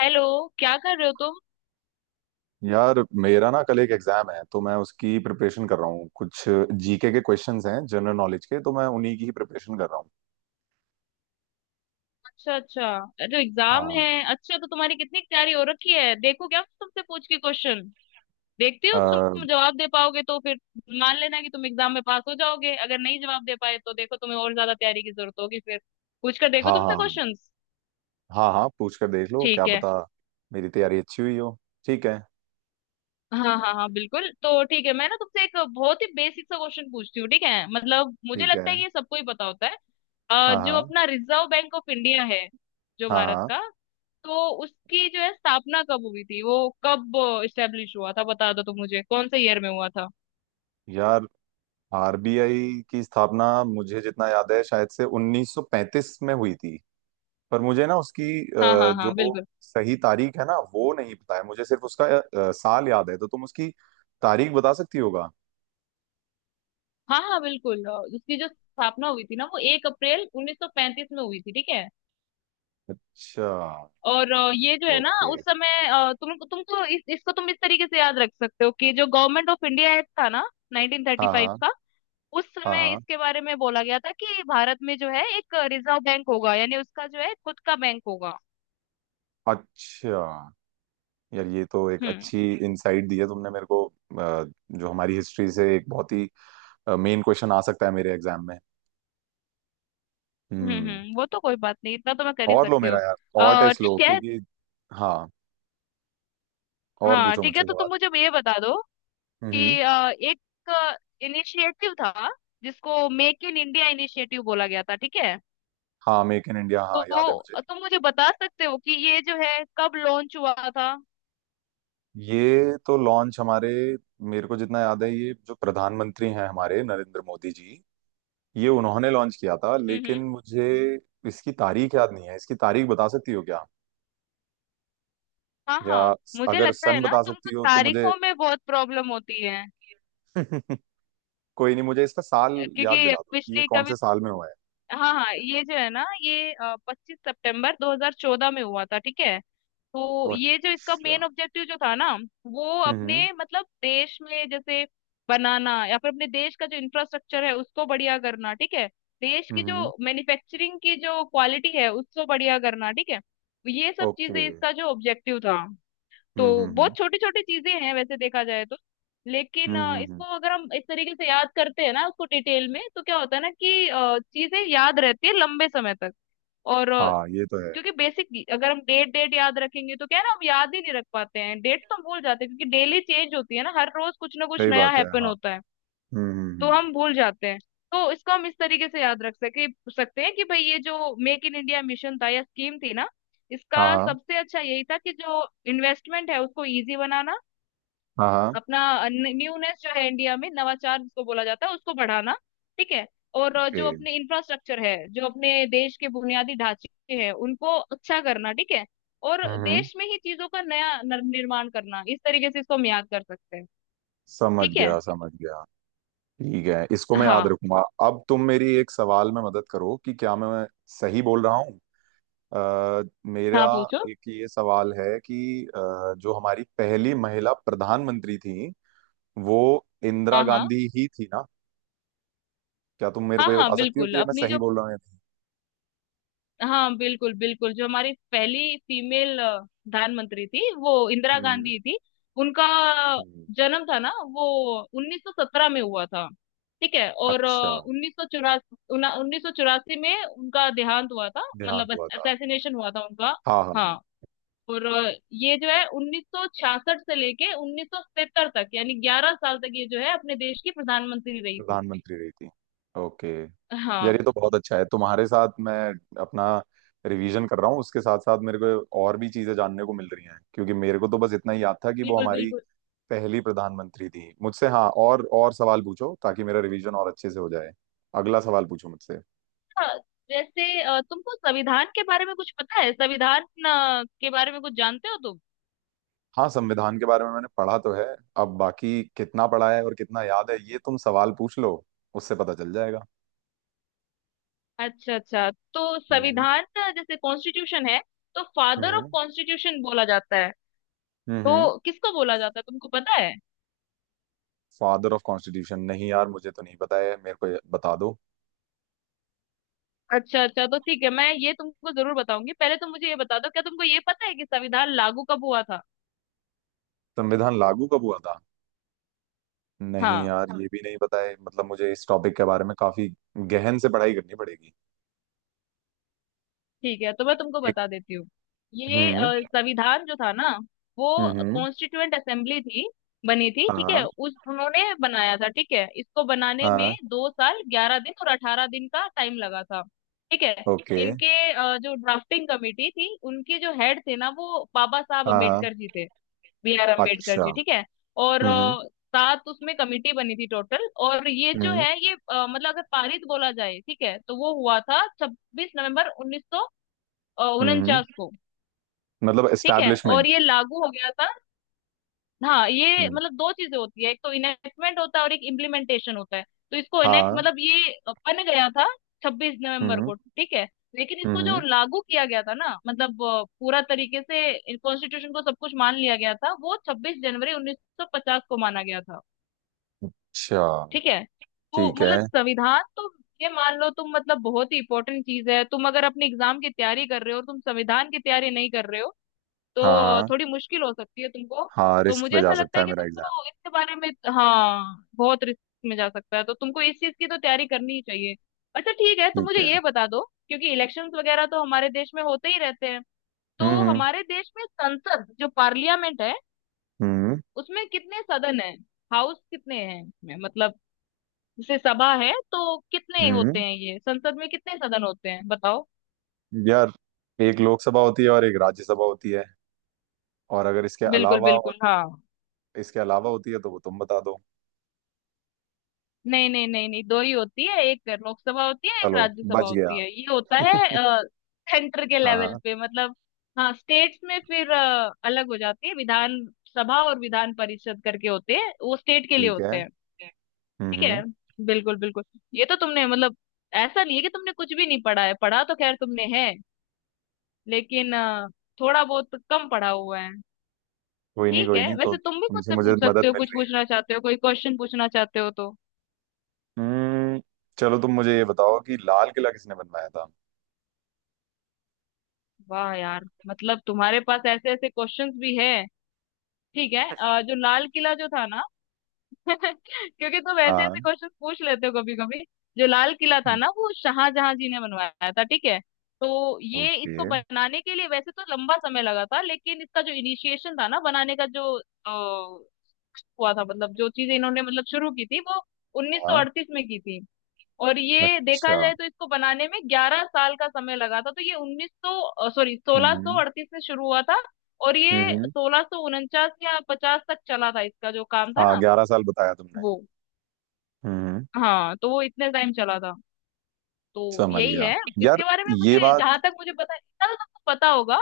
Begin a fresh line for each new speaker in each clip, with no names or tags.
Hello. क्या कर रहे हो तुम?
यार, मेरा ना कल एक एग्जाम है तो मैं उसकी प्रिपरेशन कर रहा हूँ। कुछ जीके के क्वेश्चंस हैं, जनरल नॉलेज के, तो मैं उन्हीं की ही प्रिपरेशन कर रहा हूँ।
अच्छा अच्छा। अरे एग्जाम है?
हाँ।
अच्छा, तो तुम्हारी कितनी तैयारी हो रखी है? देखो, क्या तुमसे पूछ के क्वेश्चन देखती
अ,
हो कि तुम जवाब दे पाओगे, तो फिर मान लेना कि तुम एग्जाम में पास हो जाओगे। अगर नहीं जवाब दे पाए तो देखो, तुम्हें और ज्यादा तैयारी की जरूरत होगी फिर। पूछ कर देखो
हाँ
तुमसे
हाँ।
क्वेश्चंस।
हाँ हाँ, पूछ कर देख लो क्या
ठीक है।
पता मेरी तैयारी अच्छी हुई हो। ठीक है।
हाँ हाँ हाँ, बिल्कुल, तो ठीक है। मैं ना तुमसे एक बहुत ही बेसिक सा क्वेश्चन पूछती हूँ, ठीक है? मतलब मुझे
ठीक है।
लगता है कि ये सबको ही पता होता है।
हाँ
जो
हाँ
अपना रिजर्व बैंक ऑफ इंडिया है, जो
हाँ
भारत
हाँ।
का, तो उसकी जो है स्थापना कब हुई थी? वो कब इस्टेब्लिश हुआ था बता दो तुम मुझे, कौन से ईयर में हुआ था?
यार, आरबीआई की स्थापना मुझे जितना याद है शायद से 1935 में हुई थी। पर मुझे ना उसकी
हाँ हाँ हाँ,
जो
बिल्कुल।
सही तारीख है ना वो नहीं पता है। मुझे सिर्फ उसका साल याद है तो तुम उसकी तारीख बता सकती होगा।
हाँ हाँ बिल्कुल। उसकी जो स्थापना हुई थी ना, वो 1 अप्रैल 1935 में हुई थी, ठीक है।
अच्छा।
और ये जो है ना
ओके।
उस समय, तुमको इसको तुम इस तरीके से याद रख सकते हो कि जो गवर्नमेंट ऑफ इंडिया एक्ट था ना,
हाँ
1935
हाँ।
का, उस
हाँ
समय
हाँ।
इसके बारे में बोला गया था कि भारत में जो है एक रिजर्व बैंक होगा, यानी उसका जो है खुद का बैंक होगा।
अच्छा। यार, ये तो एक
हम्म
अच्छी इनसाइट दी है तुमने मेरे को। जो हमारी हिस्ट्री से एक बहुत ही मेन क्वेश्चन आ सकता है मेरे एग्जाम में। हम्म।
हम्म, वो तो कोई बात नहीं, इतना तो मैं कर ही
और लो
सकती
मेरा
हूँ।
यार, और टेस्ट लो,
ठीक है।
क्योंकि हाँ, और
हाँ
पूछो
ठीक है,
मुझसे
तो
सवाल।
तुम मुझे ये बता दो
हम्म।
कि एक इनिशिएटिव था जिसको मेक इन इंडिया इनिशिएटिव बोला गया था, ठीक है।
हाँ, मेक इन इंडिया, हाँ याद है मुझे।
तो तुम मुझे बता सकते हो कि ये जो है कब लॉन्च हुआ था?
ये तो लॉन्च हमारे, मेरे को जितना याद है ये जो प्रधानमंत्री हैं हमारे नरेंद्र मोदी जी, ये उन्होंने लॉन्च किया था।
हम्म।
लेकिन मुझे इसकी तारीख याद नहीं है। इसकी तारीख बता सकती हो क्या?
हाँ
या
हाँ, मुझे
अगर
लगता
सन
है ना,
बता
तुमको
सकती हो तो मुझे।
तारीखों में बहुत प्रॉब्लम होती है,
कोई नहीं, मुझे इसका साल याद
क्योंकि
दिला दो कि ये
पिछली
कौन
कभी।
से साल में हुआ है।
हाँ हाँ, ये जो है ना, ये 25 सितंबर 2014 में हुआ था, ठीक है। तो
ओ,
ये जो इसका
अच्छा।
मेन ऑब्जेक्टिव जो था ना, वो
हम्म
अपने मतलब देश में जैसे बनाना, या फिर अपने देश का जो इंफ्रास्ट्रक्चर है उसको बढ़िया करना, ठीक है। देश की
हम्म।
जो मैन्युफैक्चरिंग की जो क्वालिटी है उसको बढ़िया करना, ठीक है। ये सब चीजें
ओके।
इसका जो ऑब्जेक्टिव था। तो
हम्म।
बहुत छोटी छोटी चीजें हैं वैसे देखा जाए तो, लेकिन
हम्म हम्म, हम्म।
इसको अगर हम इस तरीके से याद करते हैं ना, उसको डिटेल में, तो क्या होता है ना कि चीजें याद रहती है लंबे समय तक। और
हाँ ये तो है।
क्योंकि बेसिक अगर हम डेट डेट याद रखेंगे तो क्या है ना, हम याद ही नहीं रख पाते हैं। डेट तो हम भूल जाते हैं, क्योंकि डेली चेंज होती है ना, हर रोज कुछ ना कुछ
सही
नया
बात है,
हैपन
हाँ।
होता है। तो
हम्म।
हम भूल जाते हैं। तो इसको हम इस तरीके से याद रख सके सकते हैं कि भाई ये जो मेक इन इंडिया मिशन था या स्कीम थी ना, इसका
हाँ हाँ
सबसे अच्छा यही था कि जो इन्वेस्टमेंट है उसको इजी बनाना,
हाँ हाँ।
अपना न्यूनेस जो है इंडिया में, नवाचार जिसको बोला जाता है उसको बढ़ाना, ठीक है। और
ओके।
जो अपने इंफ्रास्ट्रक्चर है, जो अपने देश के बुनियादी ढांचे हैं उनको अच्छा करना, ठीक है। और
हम्म हम्म।
देश में ही चीजों का नया निर्माण करना, इस तरीके से इसको हम याद कर सकते हैं।
समझ
ठीक है।
गया समझ गया। ठीक है, इसको मैं याद
हाँ
रखूंगा। अब तुम मेरी एक सवाल में मदद करो कि क्या मैं सही बोल रहा हूँ। मेरा
हाँ पूछो।
एक ये सवाल है कि जो हमारी पहली महिला प्रधानमंत्री थी वो इंदिरा
हाँ हाँ
गांधी ही थी ना? क्या तुम मेरे
हाँ
को ये
हाँ
बता सकती हो
बिल्कुल।
कि ये मैं
अपनी
सही
जो,
बोल रहा हूँ या नहीं?
हाँ बिल्कुल बिल्कुल, जो हमारी पहली फीमेल प्रधानमंत्री थी वो इंदिरा
हम्म।
गांधी थी। उनका
हम्म।
जन्म था ना, वो 1917 में हुआ था, ठीक है। और
अच्छा,
उन्नीस सौ चौरासी में उनका देहांत हुआ था।
देहांत
मतलब
हुआ था।
असैसिनेशन हुआ था उनका।
हाँ हाँ हाँ।
हाँ। और ये जो है 1966 से लेके 1970 तक, यानी 11 साल तक ये जो है अपने देश की प्रधानमंत्री रही थी।
प्रधानमंत्री रही थी। ओके।
हाँ
यार, ये तो बहुत अच्छा है। तुम्हारे साथ मैं अपना रिवीजन कर रहा हूँ, उसके साथ साथ मेरे को और भी चीजें जानने को मिल रही हैं। क्योंकि मेरे को तो बस इतना ही याद था कि वो
बिल्कुल
हमारी
बिल्कुल।
पहली प्रधानमंत्री थी मुझसे। हाँ, और सवाल पूछो ताकि मेरा रिवीजन और अच्छे से हो जाए। अगला सवाल पूछो मुझसे।
हाँ, जैसे तुमको संविधान के बारे में कुछ पता है? संविधान के बारे में कुछ जानते हो तुम?
हाँ, संविधान के बारे में मैंने पढ़ा तो है। अब बाकी कितना पढ़ा है और कितना याद है ये तुम सवाल पूछ लो, उससे पता चल जाएगा।
अच्छा अच्छा। तो
हम्म
संविधान जैसे कॉन्स्टिट्यूशन है, तो फादर ऑफ
हम्म
कॉन्स्टिट्यूशन बोला जाता है,
हम्म।
तो किसको बोला जाता है तुमको पता है?
फादर ऑफ कॉन्स्टिट्यूशन नहीं यार, मुझे तो नहीं पता है, मेरे को ये बता दो।
अच्छा अच्छा, तो ठीक है, मैं ये तुमको जरूर बताऊंगी। पहले तुम मुझे ये बता दो, क्या तुमको ये पता है कि संविधान लागू कब हुआ था?
संविधान लागू कब हुआ था? नहीं
हाँ
यार, ये भी नहीं पता है। मतलब मुझे इस टॉपिक के बारे में काफी गहन से पढ़ाई करनी पड़ेगी।
ठीक है, तो मैं तुमको
एक।
बता देती हूँ। ये
हम्म
संविधान जो था ना, वो
हम्म।
कॉन्स्टिट्यूएंट असेंबली थी बनी थी, ठीक है,
हाँ
उस उन्होंने बनाया था, ठीक है। इसको बनाने
हाँ।
में 2 साल 11 दिन और 18 दिन का टाइम लगा था, ठीक है।
ओके।
इनके जो ड्राफ्टिंग कमेटी थी, उनके जो हेड थे ना वो बाबा साहब
हाँ हाँ।
अम्बेडकर जी थे, बी आर अम्बेडकर
अच्छा।
जी, ठीक है। और
हम्म
7 उसमें कमेटी बनी थी टोटल। और ये जो
हम्म
है ये मतलब अगर पारित बोला जाए, ठीक है, तो वो हुआ था छब्बीस नवंबर 1900
हम्म।
उनचास को,
मतलब
ठीक है।
एस्टैब्लिशमेंट।
और ये लागू हो गया था। हाँ, ये
हम्म।
मतलब दो चीजें होती है, एक तो इनेक्टमेंट होता है और एक इम्प्लीमेंटेशन होता है। तो इसको इनेक्ट
हाँ।
मतलब ये बन गया था 26 नवंबर
हम्म
को, ठीक है। लेकिन इसको जो
हम्म।
लागू किया गया था ना, मतलब पूरा तरीके से कॉन्स्टिट्यूशन को सब कुछ मान लिया गया था, वो 26 जनवरी 1950 को माना गया था,
अच्छा,
ठीक है। तो
ठीक है।
मतलब संविधान तो, ये मान लो तुम, मतलब बहुत ही इंपॉर्टेंट चीज है। तुम अगर अपने एग्जाम की तैयारी कर रहे हो और तुम संविधान की तैयारी नहीं कर रहे हो
हाँ
तो
हाँ।
थोड़ी मुश्किल हो सकती है तुमको।
हाँ,
तो
रिस्क
मुझे
पे जा
ऐसा लगता
सकता
है
है
कि
मेरा एग्जाम।
तुमको इसके बारे में, हाँ बहुत रिस्क में जा सकता है, तो तुमको इस चीज की तो तैयारी करनी ही चाहिए। अच्छा ठीक है, तुम
ठीक
मुझे
है।
ये बता दो, क्योंकि इलेक्शंस वगैरह तो हमारे देश में होते ही रहते हैं,
हम्म
तो
हम्म
हमारे देश में संसद जो पार्लियामेंट है
हम्म
उसमें कितने सदन है? हाउस कितने हैं इसमें, मतलब जैसे सभा है तो कितने होते
हम्म।
हैं? ये संसद में कितने सदन होते हैं बताओ?
यार, एक लोकसभा होती है और एक राज्यसभा होती है। और अगर इसके
बिल्कुल
अलावा और
बिल्कुल, हाँ।
इसके अलावा होती है तो वो तुम बता दो।
नहीं नहीं नहीं नहीं, दो ही होती है, एक लोकसभा होती है, एक
चलो,
राज्यसभा
बच गया।
होती है, ये होता है सेंटर के
हाँ
लेवल
हाँ।
पे। मतलब हाँ, स्टेट्स में फिर अलग हो जाती है, विधान सभा और विधान परिषद करके होते हैं, वो स्टेट के लिए
ठीक
होते
है।
हैं। ठीक है।
हम्म।
बिल्कुल बिल्कुल। ये तो तुमने मतलब, ऐसा नहीं है कि तुमने कुछ भी नहीं पढ़ा है, पढ़ा तो खैर तुमने है, लेकिन थोड़ा बहुत तो कम पढ़ा हुआ है।
कोई नहीं
ठीक
कोई
है,
नहीं, तो
वैसे तुम भी
तुमसे
मुझसे
मुझे
पूछ
मदद
सकते हो,
मिल
कुछ
रही
पूछना चाहते हो, कोई क्वेश्चन पूछना चाहते हो तो?
है। हम्म। चलो, तुम मुझे ये बताओ कि लाल किला किसने बनवाया
वाह यार, मतलब तुम्हारे पास ऐसे ऐसे क्वेश्चंस भी है? ठीक है। अ,
था।
जो लाल किला जो था ना क्योंकि तुम ऐसे ऐसे
हाँ।
क्वेश्चंस पूछ लेते हो कभी कभी। जो लाल किला था ना, वो शाहजहां जी ने बनवाया था, ठीक है। तो ये
ओके।
इसको बनाने के लिए वैसे तो लंबा समय लगा था, लेकिन इसका जो इनिशिएशन था ना, बनाने का जो अ, हुआ था, मतलब जो चीजें इन्होंने मतलब शुरू की थी वो
हाँ।
1938 में की थी। और ये देखा
अच्छा।
जाए तो इसको बनाने में 11 साल का समय लगा था। तो ये उन्नीस सौ सॉरी सोलह सौ
हम्म
अड़तीस में शुरू हुआ था, और ये
हम्म।
1649 या पचास तक चला था, इसका जो काम था
हाँ,
ना
11 साल बताया तुमने।
वो,
हम्म।
हाँ तो वो इतने टाइम चला था। तो
समझ
यही
गया।
है
यार
इसके बारे में
ये
मुझे,
बात।
जहां तक मुझे पता। इतना तो तुमको पता होगा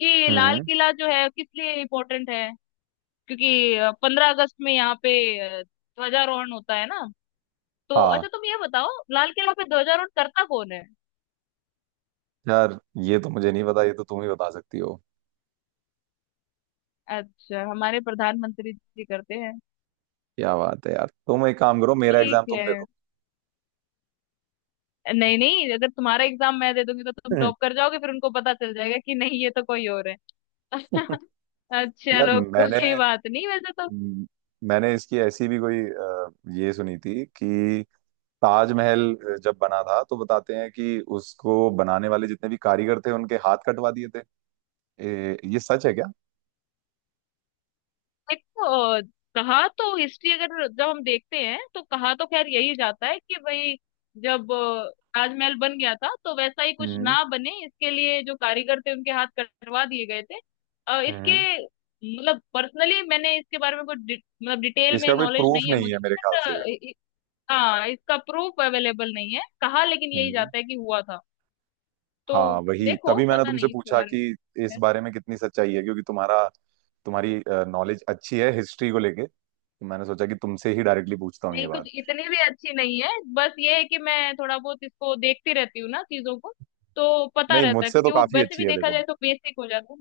कि लाल
हम्म।
किला जो है किस लिए इम्पोर्टेंट है, क्योंकि 15 अगस्त में यहाँ पे ध्वजारोहण होता है ना। तो
हाँ।
अच्छा, तुम ये बताओ, लाल किला पे ध्वजारोहण करता कौन है?
यार, ये तो मुझे नहीं पता, ये तो तुम ही बता सकती हो।
अच्छा, हमारे प्रधानमंत्री जी करते हैं,
क्या बात है यार, तुम एक काम करो, मेरा
ठीक
एग्जाम तुम दे
है।
दो।
नहीं नहीं, अगर तुम्हारा एग्जाम मैं दे दूंगी तो तुम
हम्म।
टॉप कर जाओगे, फिर उनको पता चल जाएगा कि नहीं ये तो कोई और है। अच्छा,
यार,
चलो
मैंने
कोई बात नहीं, वैसे तो
मैंने इसकी ऐसी भी कोई ये सुनी थी कि ताजमहल जब बना था तो बताते हैं कि उसको बनाने वाले जितने भी कारीगर थे उनके हाथ कटवा दिए थे। ए, ये सच है
देखो अ, कहा तो, हिस्ट्री अगर जब हम देखते हैं तो कहा तो खैर यही जाता है कि भाई जब ताजमहल बन गया था तो वैसा ही कुछ
क्या?
ना बने इसके लिए जो कारीगर थे उनके हाथ कटवा दिए गए थे। अ,
हम्म।
इसके मतलब पर्सनली मैंने इसके बारे में कुछ मतलब डिटेल में
इसका कोई
नॉलेज
प्रूफ
नहीं है
नहीं
मुझे,
है मेरे
बट
ख्याल से।
हाँ इसका प्रूफ अवेलेबल नहीं है, कहा लेकिन यही
हम्म।
जाता है कि हुआ था। तो
हाँ वही,
देखो
तभी मैंने
पता
तुमसे
नहीं इसके
पूछा
बारे
कि इस
में।
बारे में कितनी सच्चाई है। क्योंकि तुम्हारा, तुम्हारी नॉलेज अच्छी है हिस्ट्री को लेके, तो मैंने सोचा कि तुमसे ही डायरेक्टली पूछता हूँ ये
नहीं कुछ
बात।
इतनी भी अच्छी नहीं है, बस ये है कि मैं थोड़ा बहुत इसको देखती रहती हूँ ना चीजों को, तो पता
नहीं,
रहता है,
मुझसे तो
क्योंकि वो
काफी
वैसे
अच्छी
भी
है
देखा
देखो।
जाए तो बेसिक हो जाता है।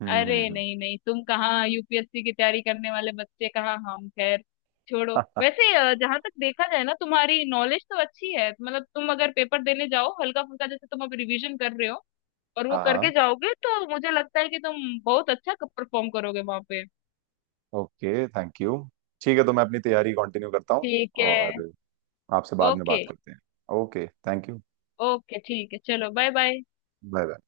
हम्म
अरे
हम्म, हम्म।
नहीं नहीं, तुम कहाँ यूपीएससी की तैयारी करने वाले बच्चे, कहाँ हम, खैर छोड़ो। वैसे जहाँ तक देखा जाए ना, तुम्हारी नॉलेज तो अच्छी है, मतलब तुम अगर पेपर देने जाओ हल्का फुल्का, जैसे तुम अब रिवीजन कर रहे हो और वो
हाँ
करके
हाँ।
जाओगे, तो मुझे लगता है कि तुम बहुत अच्छा परफॉर्म करोगे वहां पे।
Okay, thank you. ठीक है, तो मैं अपनी तैयारी कंटिन्यू करता हूँ
ठीक है।
और आपसे बाद में
ओके।
बात करते हैं। Okay, thank you.
ओके ठीक है, चलो बाय बाय।
Bye bye.